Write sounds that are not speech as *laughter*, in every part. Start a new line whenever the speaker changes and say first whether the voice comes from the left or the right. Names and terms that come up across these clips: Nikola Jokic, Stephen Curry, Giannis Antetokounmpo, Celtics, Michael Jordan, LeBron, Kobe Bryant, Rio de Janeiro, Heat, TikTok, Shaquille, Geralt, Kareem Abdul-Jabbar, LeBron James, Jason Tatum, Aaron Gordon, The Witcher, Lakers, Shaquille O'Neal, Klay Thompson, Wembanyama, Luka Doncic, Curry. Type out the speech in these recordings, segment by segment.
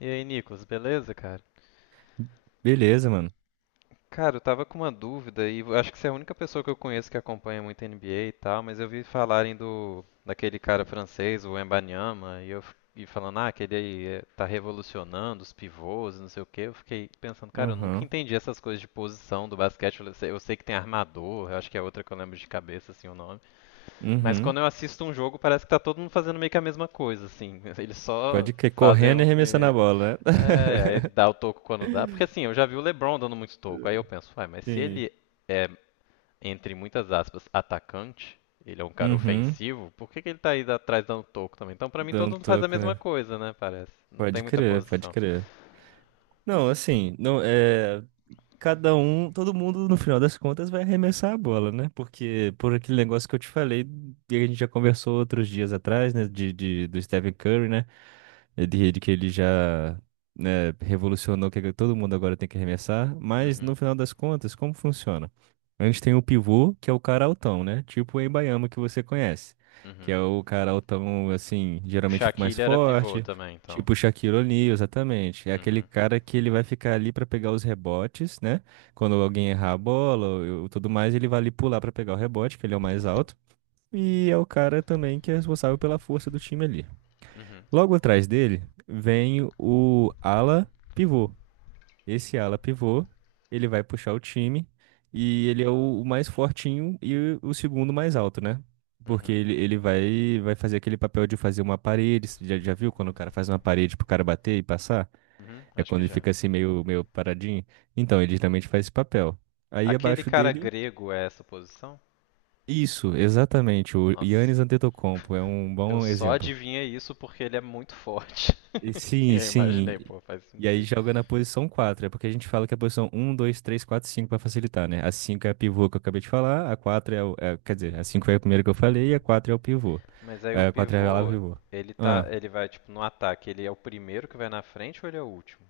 left: E aí, Nicolas, beleza, cara?
right: Beleza, mano.
left: Cara, eu tava com uma dúvida e acho que você é a única pessoa que eu conheço que acompanha muito NBA e tal, mas eu vi falarem do daquele cara francês, o Wembanyama, e falando, ah, aquele aí tá revolucionando os pivôs, e não sei o quê. Eu fiquei pensando, cara, eu nunca
right: Aham.
left: entendi essas coisas de posição do basquete. Eu sei que tem armador, eu acho que é outra que eu lembro de cabeça assim o nome. Mas
right: Uhum.
left: quando eu assisto um jogo, parece que tá todo mundo fazendo meio que a mesma coisa, assim. *laughs* Eles só
right: Pode que
left: fazem
right: correndo e
left: o
right: arremessando a
left: que.
right: bola, né?
left: É, aí dá o toco quando dá. Porque assim, eu já vi o LeBron dando muito toco. Aí eu
right: *laughs*
left: penso, uai, mas se
right: Sim.
left: ele é, entre muitas aspas, atacante, ele é um cara
right: Uhum.
left: ofensivo, por que que ele tá aí atrás dando toco também? Então pra mim
right: Dá
left: todo
right: um
left: mundo faz a
right: toco,
left: mesma
right: né?
left: coisa, né? Parece. Não tem
right: Pode
left: muita
right: crer, pode
left: posição.
right: crer. Não, assim, não é. Cada um, todo mundo no final das contas vai arremessar a bola, né? Porque por aquele negócio que eu te falei, e a gente já conversou outros dias atrás, né? Do Stephen Curry, né? É. De que ele já, né, revolucionou que todo mundo agora tem que arremessar. Mas no
left: Uhum,
right: final das contas, como funciona? A gente tem o pivô, que é o cara altão, né? Tipo o Embaiama que você conhece. Que é
left: uhum.
right: o cara altão, assim,
left: O
right: geralmente mais
left: Shaquille era pivô
right: forte.
left: também, então.
right: Tipo o Shaquille O'Neal, exatamente. É aquele
left: Uhum,
right: cara que ele vai ficar ali pra pegar os rebotes, né? Quando alguém errar a bola ou tudo mais, ele vai ali pular pra pegar o rebote, que ele é o mais alto. E é o cara também que é responsável pela força do time ali.
left: uhum,
right: Logo atrás dele vem o ala pivô, esse ala pivô, ele vai puxar o time e ele é o mais fortinho e o segundo mais alto, né? Porque
left: uhum,
right: ele vai, fazer aquele papel de fazer uma parede. Você já viu quando o cara faz uma parede pro cara bater e passar?
left: uhum.
right: É
left: Acho que
right: quando ele
left: já.
right: fica assim meio paradinho. Então, ele geralmente faz esse papel. Aí
left: Aquele
right: abaixo
left: cara
right: dele,
left: grego é essa posição?
right: isso, exatamente. O
left: Nossa,
right: Giannis Antetokounmpo é um
left: eu
right: bom
left: só
right: exemplo.
left: adivinhei isso porque ele é muito forte.
right: E
left: *laughs* E
right: sim,
left: eu
right: sim.
left: imaginei, pô, faz
right: E aí
left: sentido.
right: joga na posição quatro. É porque a gente fala que a posição um, dois, três, quatro, cinco, para facilitar, né? A 5 é a pivô que eu acabei de falar, a 4 é o. é- quer dizer, a 5 é a primeira que eu falei e a 4 é o pivô.
left: Mas aí o
right: É. A 4 é a ala
left: pivô,
right: pivô.
left: ele tá,
right: Ah.
left: ele vai tipo no ataque, ele é o primeiro que vai na frente ou ele é o último?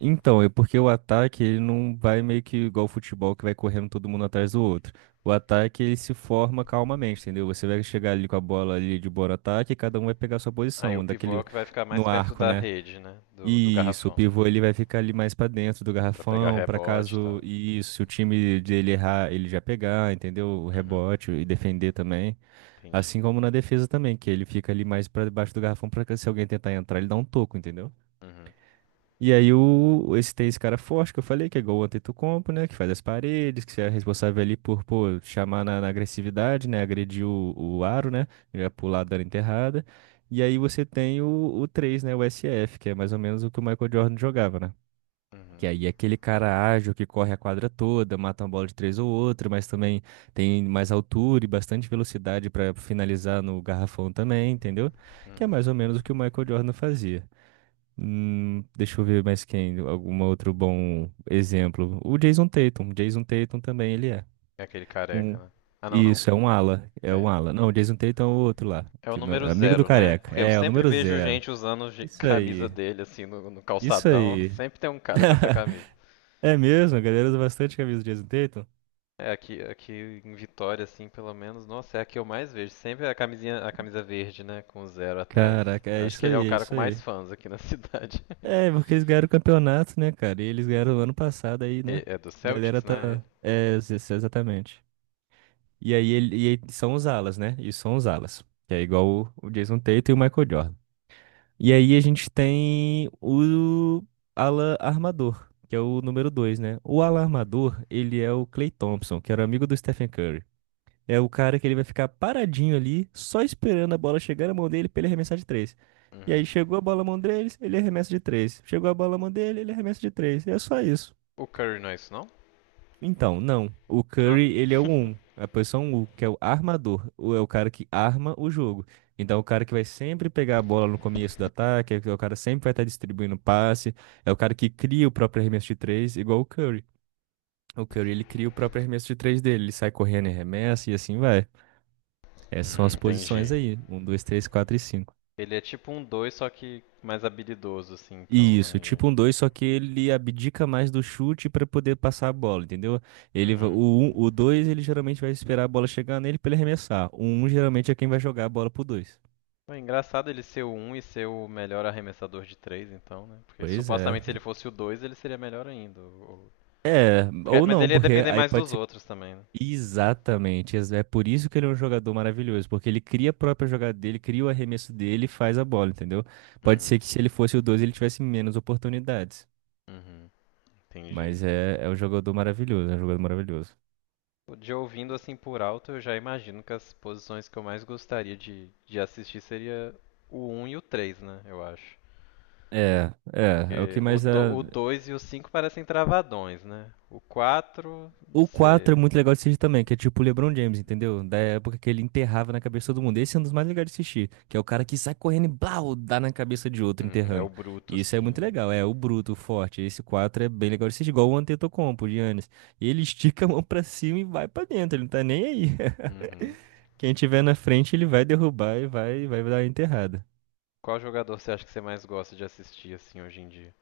right: Então, é porque o ataque ele não vai meio que igual o futebol que vai correndo todo mundo atrás do outro. O ataque ele se forma calmamente, entendeu? Você vai chegar ali com a bola ali de bora ataque e cada um vai pegar a sua
left: Aí o
right: posição,
left: pivô é o
right: daquele
left: que vai ficar
right: no
left: mais perto
right: arco,
left: da
right: né?
left: rede, né, do
right: Isso, o
left: garrafão.
right: pivô ele vai ficar ali mais pra dentro do
left: Pra pegar
right: garrafão, pra
left: rebote e tal,
right: caso
left: né?
right: isso, se o time dele errar, ele já pegar, entendeu? O
left: Uhum,
right: rebote e defender também,
left: entendi.
right: assim como na defesa também, que ele fica ali mais pra debaixo do garrafão para se alguém tentar entrar, ele dá um toco, entendeu?
left: Uhum,
right: E aí esse tem esse cara forte que eu falei, que é igual o Antetokounmpo, né? Que faz as paredes, que é responsável ali por, pô, chamar na agressividade, né? Agredir o aro, né? Já pular dando enterrada. E aí você tem o 3, né? O SF que é mais ou menos o que o Michael Jordan jogava, né? Que
left: uhum,
right: aí é aquele cara ágil que corre a quadra toda, mata uma bola de três ou outra, mas também tem mais altura e bastante velocidade pra finalizar no garrafão também, entendeu? Que é
left: uhum.
right: mais ou menos o que o Michael Jordan fazia. Deixa eu ver mais quem, algum outro bom exemplo. O Jason Tatum. Jason Tatum também ele é.
left: É aquele careca,
right: Um,
left: né? Ah, não, não.
right: isso, é um ala. É um
left: É,
right: ala. Não, o Jason Tatum é o outro lá.
left: é o
right: Que, não
left: número
right: é- amigo do
left: zero, né?
right: careca.
left: Porque eu
right: É, é o
left: sempre
right: número
left: vejo
right: zero.
left: gente usando *laughs*
right: Isso
left: camisa
right: aí.
left: dele assim no
right: Isso
left: calçadão, *laughs*
right: aí.
left: sempre tem um cara com essa camisa.
right: *laughs* É mesmo? A galera usa bastante camisa do Jason Tatum?
left: É, aqui em Vitória, assim, pelo menos, nossa, é a que eu mais vejo. Sempre é a camisinha, a camisa verde, né? Com o zero atrás.
right: Caraca, é
left: Acho que
right: isso
left: ele é o
right: aí, é
left: cara com
right: isso
left: mais
right: aí.
left: fãs aqui na *laughs* cidade.
right: É, porque eles ganharam o campeonato, né, cara? E eles ganharam ano passado aí, né?
left: É do
right: A galera
left: Celtics, né? Ele.
right: tá. É, exatamente. E aí, são os alas, né? E são os alas. Que é igual o Jason Tatum e o Michael Jordan. E aí a gente tem o ala armador, que é o número dois, né? O ala armador, ele é o Klay Thompson, que era amigo do Stephen Curry. É o cara que ele vai ficar paradinho ali, só esperando a bola chegar na mão dele pra ele arremessar de três. E aí
left: Uhum.
right: chegou a bola na mão deles, ele arremessa de três. Chegou a bola na mão dele, ele arremessa de três. E é só isso.
left: O Curry não é isso, não?
right: Então, não. O
left: Ah.
right: Curry, ele é o um.
left: *laughs*
right: A posição um que é o armador. É o cara que arma o jogo. Então, é o cara que vai sempre pegar a bola no começo do ataque, é o cara que sempre vai estar distribuindo passe, é o cara que cria o próprio arremesso de três, igual o Curry. O Curry, ele cria o próprio arremesso de três dele, ele sai correndo e arremessa e assim vai. Essas são as posições
left: Entendi.
right: aí, um, 2, 3, 4 e 5.
left: Ele é tipo um 2 só que mais habilidoso, assim, então,
right: Isso,
left: né?
right: tipo um 2, só que ele abdica mais do chute para poder passar a bola, entendeu?
left: de-
right: Ele, va-
left: Uhum.
right: o um- o 2, ele geralmente vai esperar a bola chegar nele para ele arremessar. O 1 geralmente é quem vai jogar a bola pro dois.
left: Pô, é engraçado ele ser o 1 e ser o melhor arremessador de 3 então, né? Porque
right: Pois é.
left: supostamente se ele fosse o 2 ele seria melhor ainda, o.
right: É, ou
left: Mas
right: não,
left: ele ia
right: porque
left: depender
right: aí
left: mais
right: pode
left: dos
right: ser.
left: outros também, né?
right: Exatamente. É por isso que ele é um jogador maravilhoso, porque ele cria a própria jogada dele, cria o arremesso dele e faz a bola, entendeu? Pode ser
left: Uhum,
right: que se ele fosse o 2, ele tivesse menos oportunidades.
left: uhum, entendi.
right: Mas é um jogador maravilhoso, é um jogador maravilhoso.
left: De ouvindo assim por alto, eu já imagino que as posições que eu mais gostaria de assistir seria o um e o 3, né? Eu acho.
right: É, é, é o que
left: Porque o,
right: mais
left: do,
right: dá.
left: o 2 e o 5 parecem travadões, né? O 4, não
right: O 4 é
left: sei.
right: muito legal de assistir também, que é tipo o LeBron James, entendeu? Da época que ele enterrava na cabeça de todo mundo. Esse é um dos mais legais de assistir, que é o cara que sai correndo e blau, dá na cabeça de outro
left: Uhum, é o
right: enterrando.
left: bruto,
right: E isso é
left: assim,
right: muito
left: né?
right: legal, é o bruto, o forte. Esse 4 é bem legal de assistir, igual o Antetokounmpo, o Giannis. Ele *laughs* estica a mão pra cima e vai pra dentro, ele não tá nem aí.
left: Uhum.
right: *laughs* Quem tiver na frente, ele vai derrubar e vai dar a enterrada.
left: Qual jogador você acha que você mais gosta de assistir, assim, hoje em dia?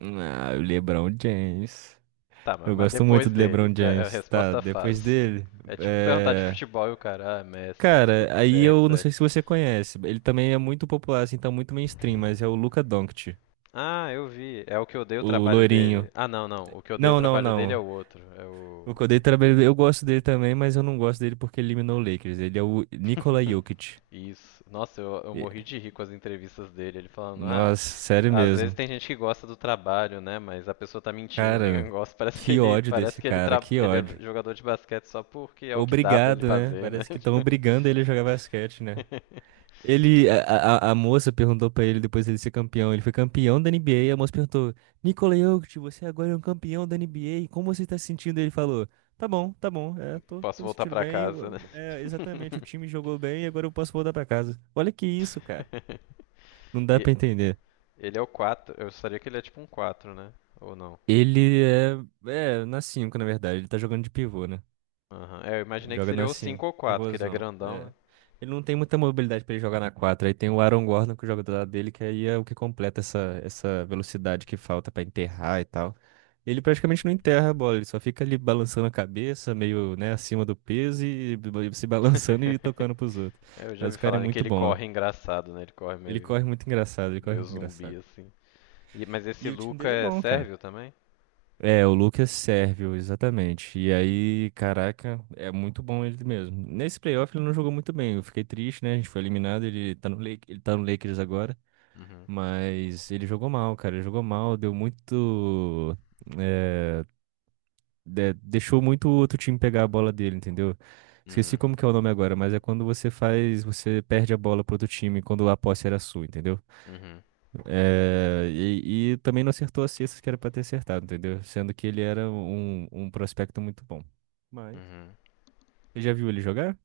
right: Ah, o LeBron James.
left: Tá,
right: Eu
left: mas
right: gosto muito
left: depois
right: do
left: dele,
right: LeBron
left: é a
right: James. Tá,
left: resposta
right: depois
left: fácil.
right: dele.
left: É tipo perguntar de
right: É.
left: futebol e o cara, ah, Messi,
right: Cara,
left: *laughs*
right: aí eu não
left: CR7.
right: sei se você conhece. Ele também é muito popular, assim, tá muito mainstream, mas é o Luka Doncic,
left: Ah, eu vi. É o que eu dei o
right: o
left: trabalho dele.
right: loirinho.
left: Ah, não, não. O que eu dei o
right: Não, não,
left: trabalho dele é
right: não.
left: o outro. É o.
right: O Kodai trabalhou, eu gosto dele também, mas eu não gosto dele porque ele eliminou o Lakers. Ele é o Nikola
left: *laughs*
right: Jokic.
left: Isso. Nossa, eu
right: E-
left: morri de rir com as entrevistas dele. Ele falando, ah,
right: Nossa, sério
left: às vezes
right: mesmo.
left: tem gente que gosta do trabalho, né? Mas a pessoa tá mentindo,
right: Cara,
left: ninguém *laughs* gosta. Parece que
right: que
left: ele,
right: ódio desse cara, que
left: ele é
right: ódio.
left: jogador de basquete só porque é o que dá pra ele
right: Obrigado, né?
left: fazer, né?
right: Parece que estão
left: *laughs*
right: obrigando ele a jogar basquete, né?
left: Tipo,
right: Ele, a, a moça perguntou pra ele depois dele ser campeão. Ele foi campeão da NBA. A moça perguntou: Nikola Jokic, você agora é um campeão da NBA. Como você tá se sentindo? Ele falou: Tá bom, tá bom. É, tô
left: posso
right: me
left: voltar
right: sentindo
left: pra
right: bem.
left: casa.
right: É, exatamente, o time jogou bem e agora eu posso voltar pra casa. Olha que isso, cara. Não
left: *laughs*
right: dá
left: E
right: pra entender.
left: ele é o 4? Eu gostaria que ele é tipo um 4, né? Ou não?
right: Ele é na 5, na verdade. Ele tá jogando de pivô, né?
left: Aham. É, eu
right: Ele
left: imaginei que
right: joga na
left: seria o 5
right: 5,
left: ou 4, que ele é
right: pivôzão.
left: grandão,
right: É.
left: né?
right: Ele não tem muita mobilidade pra ele jogar na 4. Aí tem o Aaron Gordon que joga do lado dele, que aí é o que completa essa velocidade que falta pra enterrar e tal. Ele praticamente não enterra a bola, ele só fica ali balançando a cabeça, meio, né, acima do peso e se *laughs* balançando e
left: *laughs*
right: tocando pros outros.
left: É, eu já
right: Mas
left: vi
right: o cara é
left: falarem que
right: muito
left: ele
right: bom.
left: corre engraçado, né? Ele corre
right: Ele
left: meio,
right: corre muito engraçado, ele corre
left: meio
right: muito
left: zumbi,
right: engraçado.
left: assim. Mas esse
right: E o time
left: Luca
right: dele é
left: é
right: bom, cara.
left: sérvio também?
right: É, o Lucas Sérvio, exatamente. E aí, caraca, é muito bom ele mesmo. Nesse playoff ele não jogou muito bem. Eu fiquei triste, né? A gente foi eliminado, ele tá no Lakers agora,
left: Uhum.
right: mas ele jogou mal, cara. Ele jogou mal, deu muito é, de- deixou muito o outro time pegar a bola dele, entendeu? Esqueci
left: Uhum.
right: como que é o nome agora, mas é quando você faz, você perde a bola pro outro time quando a posse era sua, entendeu?
left: Uhum.
right: É, e também não acertou as cestas que era pra ter acertado, entendeu? Sendo que ele era um prospecto muito bom. Mas.
left: Uhum.
right: Você já viu ele jogar?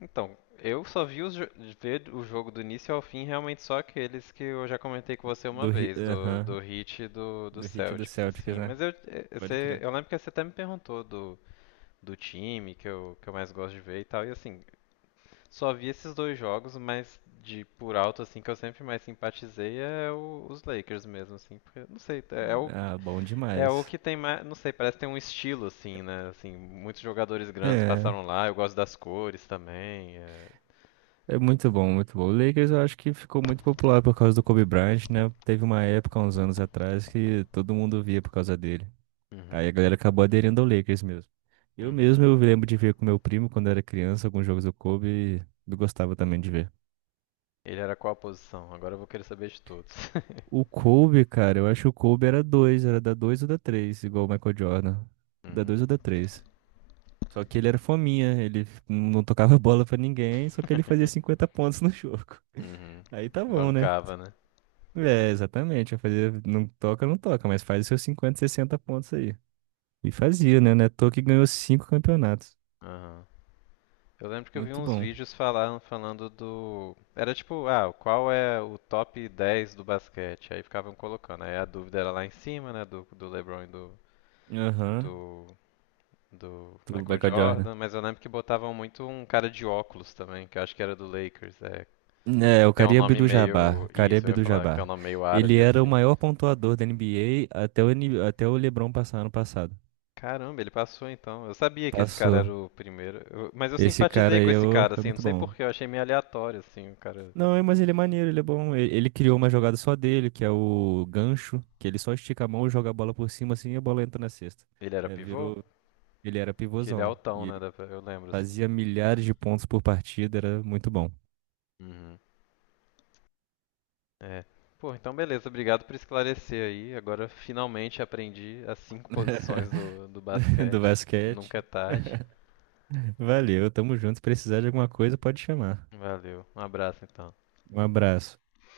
left: Então, eu só vi os jo- ver o jogo do início ao fim realmente só aqueles que eu já comentei com você uma
right: Do, Hi-
left: vez, do,
right: aham,
left: do Heat e do
right: do Heat e do
left: Celtics,
right: Celtics,
left: assim.
right: né?
left: Mas eu,
right: Pode
left: você,
right: crer.
left: eu lembro que você até me perguntou do, do time que eu mais gosto de ver e tal, e assim, só vi esses dois jogos, mas de por alto, assim, que eu sempre mais simpatizei é os Lakers mesmo, assim, porque, não sei, é o,
right: Ah, bom
left: é o
right: demais.
left: que tem mais, não sei, parece que tem um estilo, assim, né, assim, muitos jogadores grandes
right: É,
left: passaram lá, eu gosto das cores também, é...
right: é muito bom, muito bom. O Lakers eu acho que ficou muito popular por causa do Kobe Bryant, né? Teve uma época, uns anos atrás, que todo mundo via por causa dele. Aí a
left: Uhum.
right: galera acabou aderindo ao Lakers mesmo. Eu mesmo
left: Uhum.
right: eu lembro de ver com meu primo quando era criança alguns jogos do Kobe e eu gostava também de ver.
left: Ele era qual a posição? Agora eu vou querer saber de todos.
right: O
left: *laughs*
right: Kobe, cara, eu acho que o Kobe era dois, era da dois ou da três, igual o Michael Jordan. Da dois
left: Uhum.
right: ou da três. Só que ele era fominha, ele não tocava *laughs* bola pra ninguém, só que ele fazia
left: *laughs*
right: 50 pontos no jogo. *laughs*
left: Uhum.
right: Aí tá bom, né?
left: Bancava, né?
right: É, exatamente, vai fazer, não toca, não toca, mas faz os seus 50, 60 pontos aí. E fazia, né? Neto que ganhou cinco campeonatos.
left: Aham. Eu lembro que eu vi
right: Muito
left: uns
right: bom.
left: vídeos falando do. Era tipo, ah, qual é o top 10 do basquete? Aí ficavam colocando. Aí a dúvida era lá em cima, né? Do, do LeBron e
right: Aham,
left: do, do
right: do
left: Michael
right: Michael Jordan.
left: Jordan. Mas eu lembro que botavam muito um cara de óculos também, que eu acho que era do Lakers. É,
right: É, o
left: tem um
right: Kareem
left: nome
right: Abdul-Jabbar,
left: meio.
right: Kareem
left: Isso, eu ia falar que tem um
right: Abdul-Jabbar.
left: nome meio
right: Ele
left: árabe
right: era o
left: assim.
right: maior pontuador da NBA até o LeBron passar ano passado.
left: Caramba, ele passou então. Eu sabia que esse cara
right: Passou.
left: era o primeiro. Mas eu
right: Esse cara
left: simpatizei
right: aí
left: com esse cara,
right: foi
left: assim, não
right: muito
left: sei por
right: bom.
left: porquê, eu achei meio aleatório, assim, o cara.
right: Não, é, mas ele é maneiro, ele é bom. Criou uma jogada só dele, que é o gancho, que ele só estica a mão, joga a bola por cima assim e a bola entra na cesta.
left: Ele era
right: É,
left: pivô?
right: virou. Ele era
left: Que ele é
right: pivôzão.
left: altão,
right: E
left: né?
right: ele
left: Eu lembro, assim,
right: fazia
left: né?
right: milhares de pontos por partida, era muito bom.
left: Uhum. É. Pô, então beleza, obrigado por esclarecer aí. Agora finalmente aprendi as cinco posições do,
right: *laughs*
left: do
right: Do
left: basquete.
right: basquete.
left: Nunca é tarde.
right: *laughs* Valeu, tamo junto. Se precisar de alguma coisa, pode chamar.
left: Valeu, um abraço então.
right: Um abraço.